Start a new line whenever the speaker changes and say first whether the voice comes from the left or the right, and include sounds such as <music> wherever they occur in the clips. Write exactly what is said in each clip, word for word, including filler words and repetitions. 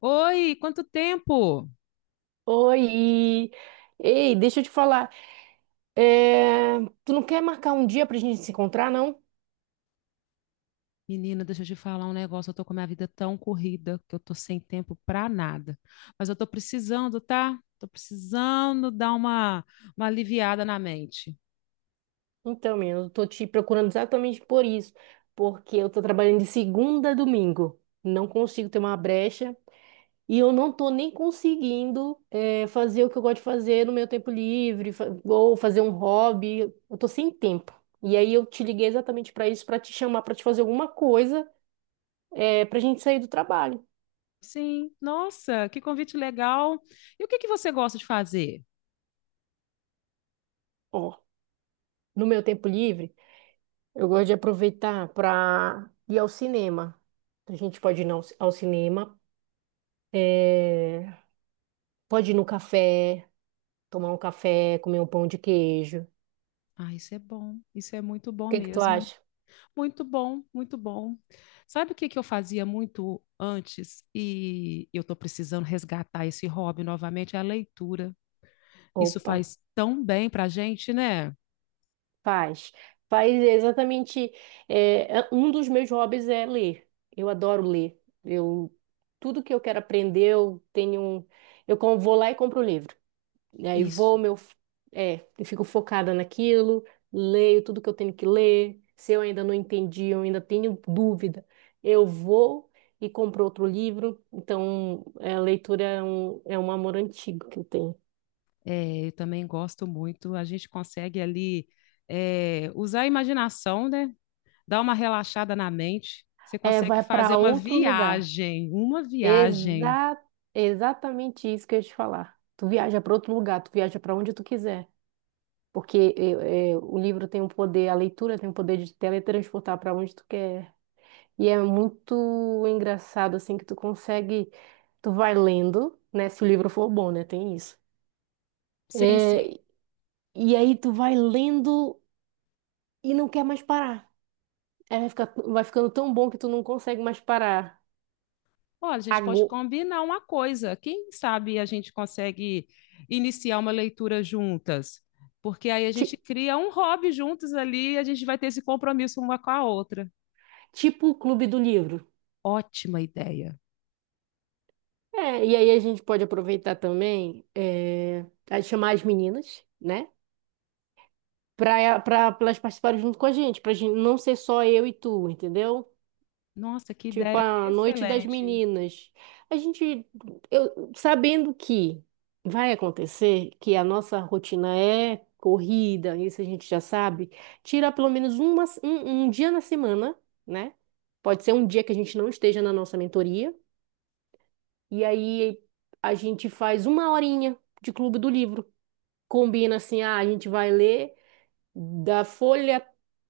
left: Oi, quanto tempo?
right: Oi! Ei, deixa eu te falar. é, Tu não quer marcar um dia pra gente se encontrar, não?
left: Menina, deixa eu te falar um negócio. Eu tô com a minha vida tão corrida que eu tô sem tempo pra nada. Mas eu tô precisando, tá? Tô precisando dar uma, uma aliviada na mente.
right: Então, menina, eu tô te procurando exatamente por isso. Porque eu tô trabalhando de segunda a domingo. Não consigo ter uma brecha. E eu não tô nem conseguindo é, fazer o que eu gosto de fazer no meu tempo livre, fa- ou fazer um hobby. Eu tô sem tempo. E aí eu te liguei exatamente pra isso, pra te chamar, pra te fazer alguma coisa, é, pra gente sair do trabalho.
left: Sim, nossa, que convite legal. E o que que você gosta de fazer?
right: Ó, no meu tempo livre. Eu gosto de aproveitar para ir ao cinema. A gente pode ir ao ci- ao cinema, eh, pode ir no café, tomar um café, comer um pão de queijo. O
left: Ah, isso é bom. Isso é muito bom
right: que que tu
left: mesmo.
right: acha?
left: Muito bom, muito bom. Sabe o que que eu fazia muito antes e eu tô precisando resgatar esse hobby novamente? É a leitura. Isso
right: Opa,
left: faz tão bem para a gente, né?
right: faz. Faz exatamente. eh, é- um dos meus hobbies é ler. Eu adoro ler. Eu, tudo que eu quero aprender, eu tenho um. Eu com- vou lá e compro o livro. E aí
left: Isso.
right: vou, meu, é, eu fico focada naquilo, leio tudo que eu tenho que ler. Se eu ainda não entendi, eu ainda tenho dúvida, eu vou e compro outro livro. Então, é, a leitura é um, é um amor antigo que eu tenho.
left: É, eu também gosto muito. A gente consegue ali é, usar a imaginação, né? Dar uma relaxada na mente. Você
right: É,
left: consegue
right: vai para
left: fazer uma
right: outro lugar.
left: viagem, uma viagem.
right: Exa exatamente isso que eu ia te falar. Tu viaja para outro lugar, tu viaja para onde tu quiser. Porque eh, eh, o livro tem um poder, a leitura tem o poder de teletransportar para onde tu quer. E é muito engraçado, assim, que tu consegue. Tu vai lendo, né? Se o livro for bom, né? Tem isso.
left: Sim, sim.
right: É, e aí tu vai lendo e não quer mais parar. Aí vai ficar, vai ficando tão bom que tu não consegue mais parar.
left: Olha, a gente pode
right: Ago-
left: combinar uma coisa. Quem sabe a gente consegue iniciar uma leitura juntas? Porque aí a gente
right: ti-
left: cria um hobby juntos ali e a gente vai ter esse compromisso uma com a outra.
right: tipo o Clube do Livro.
left: Ótima ideia.
right: É, e aí a gente pode aproveitar também é, a chamar as meninas, né? Pra, pra, pra elas participarem junto com a gente, pra gente não ser só eu e tu, entendeu?
left: Nossa, que
right: Tipo,
left: ideia
right: a Noite das
left: excelente.
right: Meninas. A gente, eu, sabendo que vai acontecer, que a nossa rotina é corrida, isso a gente já sabe, tira pelo menos uma, um, um dia na semana, né? Pode ser um dia que a gente não esteja na nossa mentoria, e aí a gente faz uma horinha de clube do livro. Combina assim, ah, a gente vai ler da folha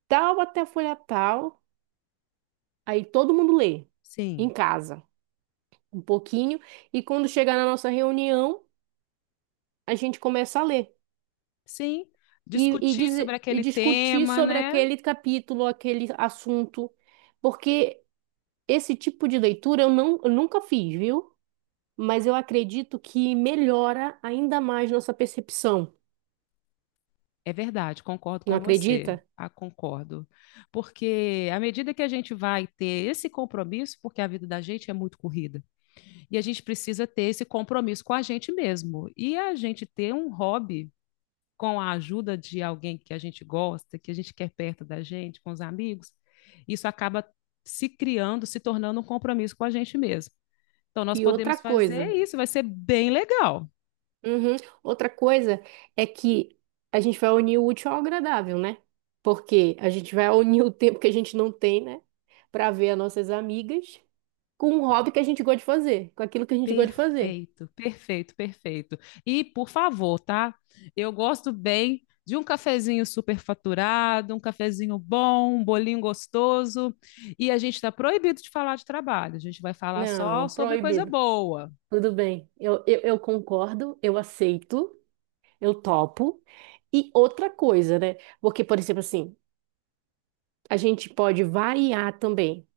right: tal até a folha tal, aí todo mundo lê em
left: Sim,
right: casa. um pouquinho, e quando chegar na nossa reunião, a gente começa a ler
left: sim.
right: e, e,
left: Discutir sobre
right: dizer- e
left: aquele
right: discutir
left: tema,
right: sobre
left: né?
right: aquele capítulo, aquele assunto, porque esse tipo de leitura eu, não, eu nunca fiz, viu? Mas eu acredito que melhora ainda mais nossa percepção,
left: É verdade, concordo
right: não
left: com você.
right: acredita?
left: Ah, concordo. Porque à medida que a gente vai ter esse compromisso, porque a vida da gente é muito corrida, e a gente precisa ter esse compromisso com a gente mesmo. E a gente ter um hobby com a ajuda de alguém que a gente gosta, que a gente quer perto da gente, com os amigos, isso acaba se criando, se tornando um compromisso com a gente mesmo. Então, nós
right: E outra
left: podemos fazer
right: coisa,
left: isso, vai ser bem legal.
right: uhum, outra coisa é que a gente vai unir o útil ao agradável, né? Porque a gente vai unir o tempo que a gente não tem, né? Para ver as nossas amigas. com um hobby que a gente gosta de fazer, com aquilo que a gente gosta de fazer.
left: Perfeito, perfeito, perfeito. E, por favor, tá? Eu gosto bem de um cafezinho superfaturado, um cafezinho bom, um bolinho gostoso. E a gente está proibido de falar de trabalho, a gente vai falar só
right: Não,
left: sobre coisa
right: proibido.
left: boa.
right: Tudo bem. Eu, eu, eu concordo, eu aceito, eu topo. E outra coisa, né? Porque, por exemplo, assim, a gente pode variar também.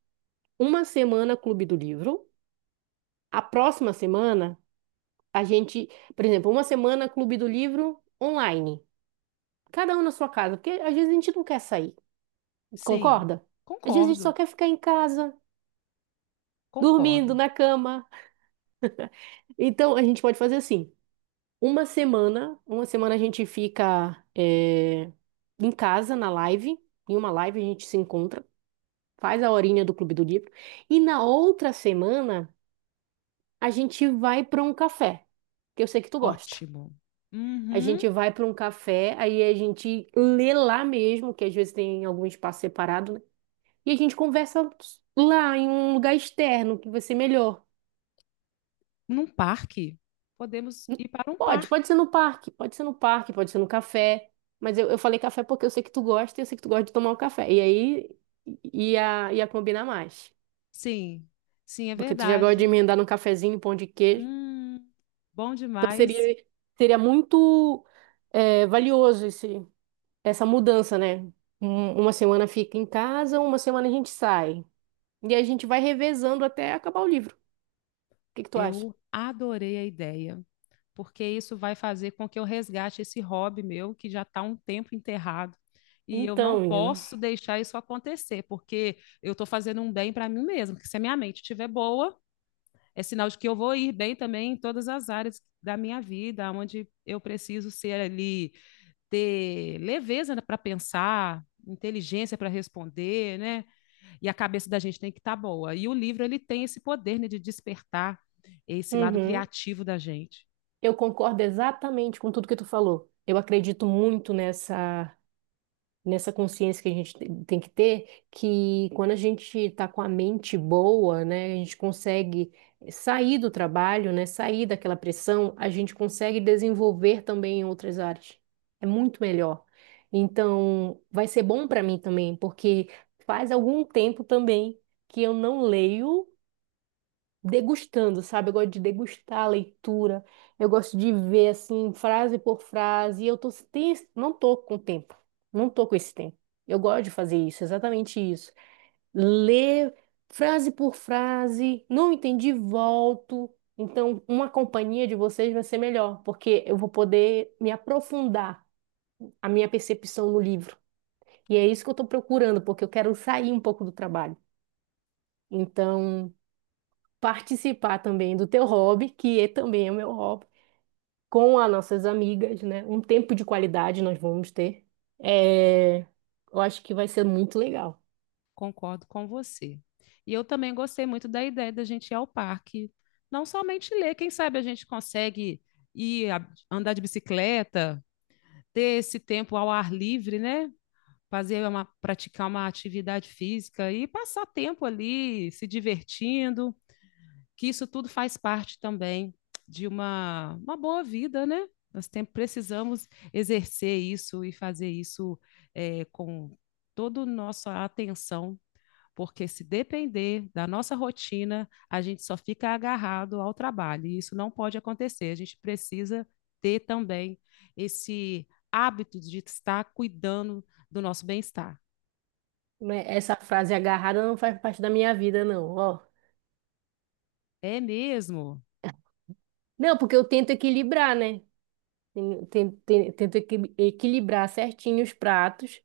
right: Uma semana Clube do Livro, a próxima semana a gente, por exemplo, uma semana Clube do Livro online. Cada um na sua casa, porque às vezes a gente não quer sair,
left: Sim,
right: concorda? Às vezes a gente só
left: concordo.
right: quer ficar em casa, dormindo
left: Concordo.
right: na cama. Então a gente pode fazer assim. Uma semana, uma semana a gente fica eh, em casa na live, em uma live a gente se encontra, faz a horinha do Clube do Livro, e na outra semana a gente vai para um café, que eu sei que tu gosta.
left: Ótimo.
right: A
left: Uhum.
right: gente vai para um café, aí a gente lê lá mesmo, que às vezes tem algum espaço separado, né? E a gente conversa lá em um lugar externo que vai ser melhor.
left: Num parque. Podemos ir para um
right: Pode, pode ser
left: parque.
right: no parque, pode ser no parque, pode ser no café. Mas eu, eu falei café porque eu sei que tu gosta e eu sei que tu gosta de tomar um café. E aí ia, ia combinar mais.
left: Sim, sim, é
right: Porque tu já gosta de
left: verdade.
right: emendar num cafezinho, pão de queijo.
left: Hum, bom
right: Então
left: demais.
right: seria, seria muito é, valioso esse, essa mudança, né? Um- uma semana fica em casa, uma semana a gente sai. E a gente vai revezando até acabar o livro. O que que tu acha?
left: Eu adorei a ideia, porque isso vai fazer com que eu resgate esse hobby meu que já está um tempo enterrado. E eu não
right: Então, menina.
left: posso deixar isso acontecer, porque eu estou fazendo um bem para mim mesma. Porque se a minha mente estiver boa, é sinal de que eu vou ir bem também em todas as áreas da minha vida, onde eu preciso ser ali, ter leveza para pensar, inteligência para responder, né? E a cabeça da gente tem que estar tá boa. E o livro ele tem esse poder né, de despertar esse lado
right: Uhum.
left: criativo da gente.
right: Eu concordo exatamente com tudo que tu falou. Eu acredito muito nessa nessa consciência que a gente te- tem que ter, que quando a gente está com a mente boa, né, a gente consegue sair do trabalho, né, sair daquela pressão, a gente consegue desenvolver também em outras áreas. É muito melhor. Então, vai ser bom para mim também, porque faz algum tempo também que eu não leio degustando, sabe? Eu gosto de degustar a leitura, eu gosto de ver assim, frase por frase, e eu tô, tem, não tô com tempo, não tô com esse tempo. Eu gosto de fazer isso, exatamente isso. Ler frase por frase, não entendi, volto. Então, uma companhia de vocês vai ser melhor, porque eu vou poder me aprofundar a minha percepção no livro. E é isso que eu estou procurando, porque eu quero sair um pouco do trabalho. Então, participar também do teu hobby, que é também o meu hobby, com as nossas amigas, né? Um tempo de qualidade nós vamos ter. É, eu acho que vai ser muito legal.
left: Concordo com você. E eu também gostei muito da ideia da gente ir ao parque, não somente ler, quem sabe a gente consegue ir a, andar de bicicleta, ter esse tempo ao ar livre, né? fazer uma, praticar uma atividade física e passar tempo ali se divertindo, que isso tudo faz parte também de uma, uma boa vida, né? Nós tem, precisamos exercer isso e fazer isso é, com toda a nossa atenção, porque se depender da nossa rotina, a gente só fica agarrado ao trabalho, e isso não pode acontecer. A gente precisa ter também esse hábito de estar cuidando do nosso bem-estar.
right: Né? Essa frase agarrada não faz parte da minha vida, não, ó.
left: É mesmo?
right: Não, porque eu tento equilibrar, né? Ten- ten- ten- Tento equi- equilibrar certinho os pratos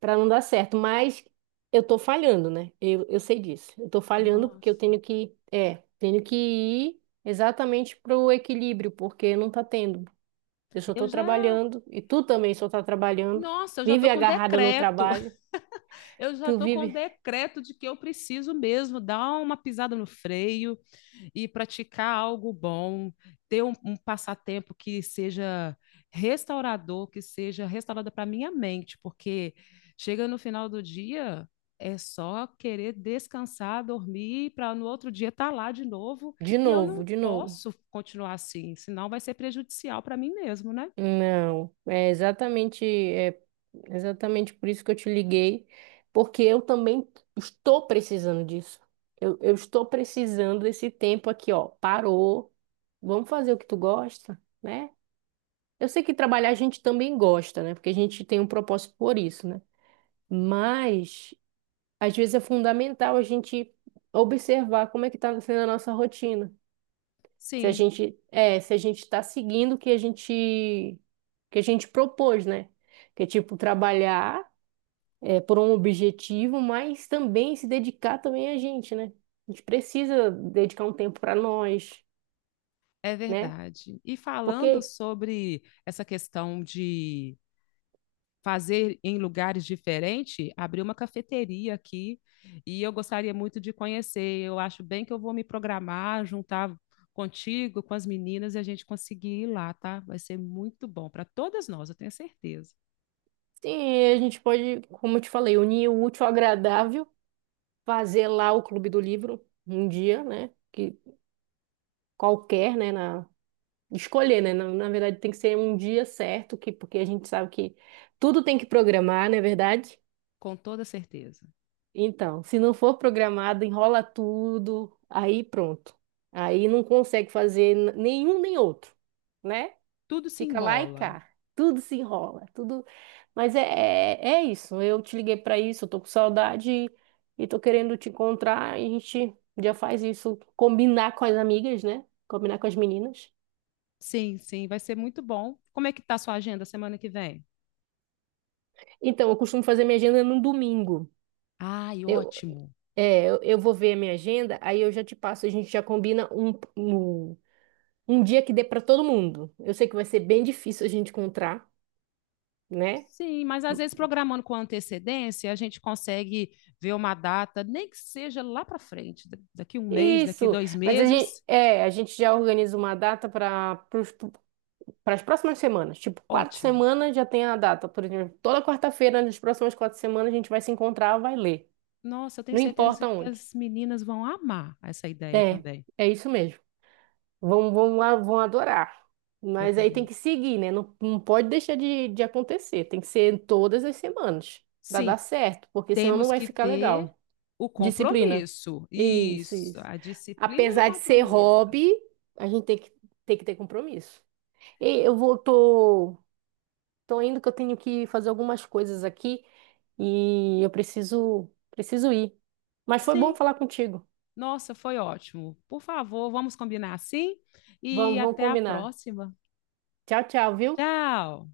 right: para não dar certo, mas eu tô falhando, né? Eu, eu sei disso. Eu tô falhando porque eu
left: Nossa,
right: tenho que, é, tenho que ir exatamente pro equilíbrio, porque não tá tendo. Eu só
left: eu
right: tô
left: já.
right: trabalhando e tu também só tá trabalhando.
left: Nossa, eu já tô
right: Vive
left: com
right: agarrada no
left: decreto.
right: trabalho.
left: <laughs> Eu
right: Tu
left: já tô com
right: vive
left: decreto de que eu preciso mesmo dar uma pisada no freio e praticar algo bom, ter um, um passatempo que seja restaurador, que seja restaurador para minha mente, porque chega no final do dia é só querer descansar, dormir, para no outro dia estar lá de novo,
right: de
left: e eu
right: novo,
left: não
right: de novo.
left: posso continuar assim, senão vai ser prejudicial para mim mesmo, né?
right: Não, é exatamente, é exatamente por isso que eu te liguei, porque eu também estou precisando disso. Eu, eu estou precisando desse tempo aqui, ó. Parou. Vamos fazer o que tu gosta, né? Eu sei que trabalhar a gente também gosta, né? Porque a gente tem um propósito por isso, né? Mas às vezes é fundamental a gente observar como é que tá sendo a nossa rotina. Se a
left: Sim,
right: gente, é, se a gente está seguindo o que a gente, que a gente propôs, né? Que é tipo trabalhar é, por um objetivo, mas também se dedicar também a gente, né? A gente precisa dedicar um tempo para nós,
left: é
right: né?
left: verdade. E falando
right: Porque
left: sobre essa questão de fazer em lugares diferentes, abriu uma cafeteria aqui e eu gostaria muito de conhecer. Eu acho bem que eu vou me programar, juntar contigo, com as meninas e a gente conseguir ir lá, tá? Vai ser muito bom para todas nós, eu tenho certeza.
right: sim, a gente pode, como eu te falei, unir o útil ao agradável, fazer lá o Clube do Livro um dia, né? Que qualquer, né? Na, escolher, né? Na, na verdade, tem que ser um dia certo, que, porque a gente sabe que tudo tem que programar, não é verdade?
left: Com toda certeza.
right: Então, se não for programado, enrola tudo, aí pronto. Aí não consegue fazer n- nenhum nem outro, né?
left: Tudo se
right: Fica lá e
left: embola.
right: cá. Tudo se enrola, tudo. Mas é, é, é isso. Eu te liguei para isso, eu tô com saudade e e tô querendo te encontrar. A gente já faz isso, combinar com as amigas, né? Combinar com as meninas.
left: Sim, sim, vai ser muito bom. Como é que tá a sua agenda semana que vem?
right: Então, eu costumo fazer minha agenda no domingo.
left: Ai,
right: Eu,
left: ótimo.
right: é, eu eu vou ver a minha agenda, aí eu já te passo, a gente já combina um, um Um dia que dê para todo mundo. Eu sei que vai ser bem difícil a gente encontrar, né?
left: Sim, mas às vezes programando com antecedência, a gente consegue ver uma data, nem que seja lá para frente, da- daqui um mês, daqui
right: Isso.
left: dois
right: Mas a gente,
left: meses,
right: é, a gente já organiza uma data para para as próximas semanas. Tipo, quarta
left: ótimo.
right: semana já tem a data. Por exemplo, toda quarta-feira, nas próximas quatro semanas, a gente vai se encontrar, vai ler.
left: Nossa, eu tenho
right: Não
left: certeza
right: importa
left: que
right: onde.
left: as meninas vão amar essa ideia
right: É,
left: também.
right: é isso mesmo. Vão, vão, a- vão adorar.
left: Eu
right: Mas aí tem
left: também.
right: que seguir, né? Não, não pode deixar de, de acontecer. Tem que ser todas as semanas para
left: Sim,
right: dar certo, porque senão não
left: temos
right: vai
left: que
right: ficar
left: ter
right: legal.
left: o
right: Disciplina.
left: compromisso.
right: Isso,
left: Isso,
right: isso.
left: a disciplina e o
right: Apesar de ser
left: compromisso.
right: hobby, a gente tem que, tem que ter compromisso. E eu vou, tô, tô indo que eu tenho que fazer algumas coisas aqui e eu preciso, preciso ir. Mas foi bom
left: Sim,
right: falar contigo.
left: nossa, foi ótimo. Por favor, vamos combinar assim e
right: Vamos, vamos
left: até a
right: combinar.
left: próxima.
right: Tchau, tchau, viu?
left: Tchau!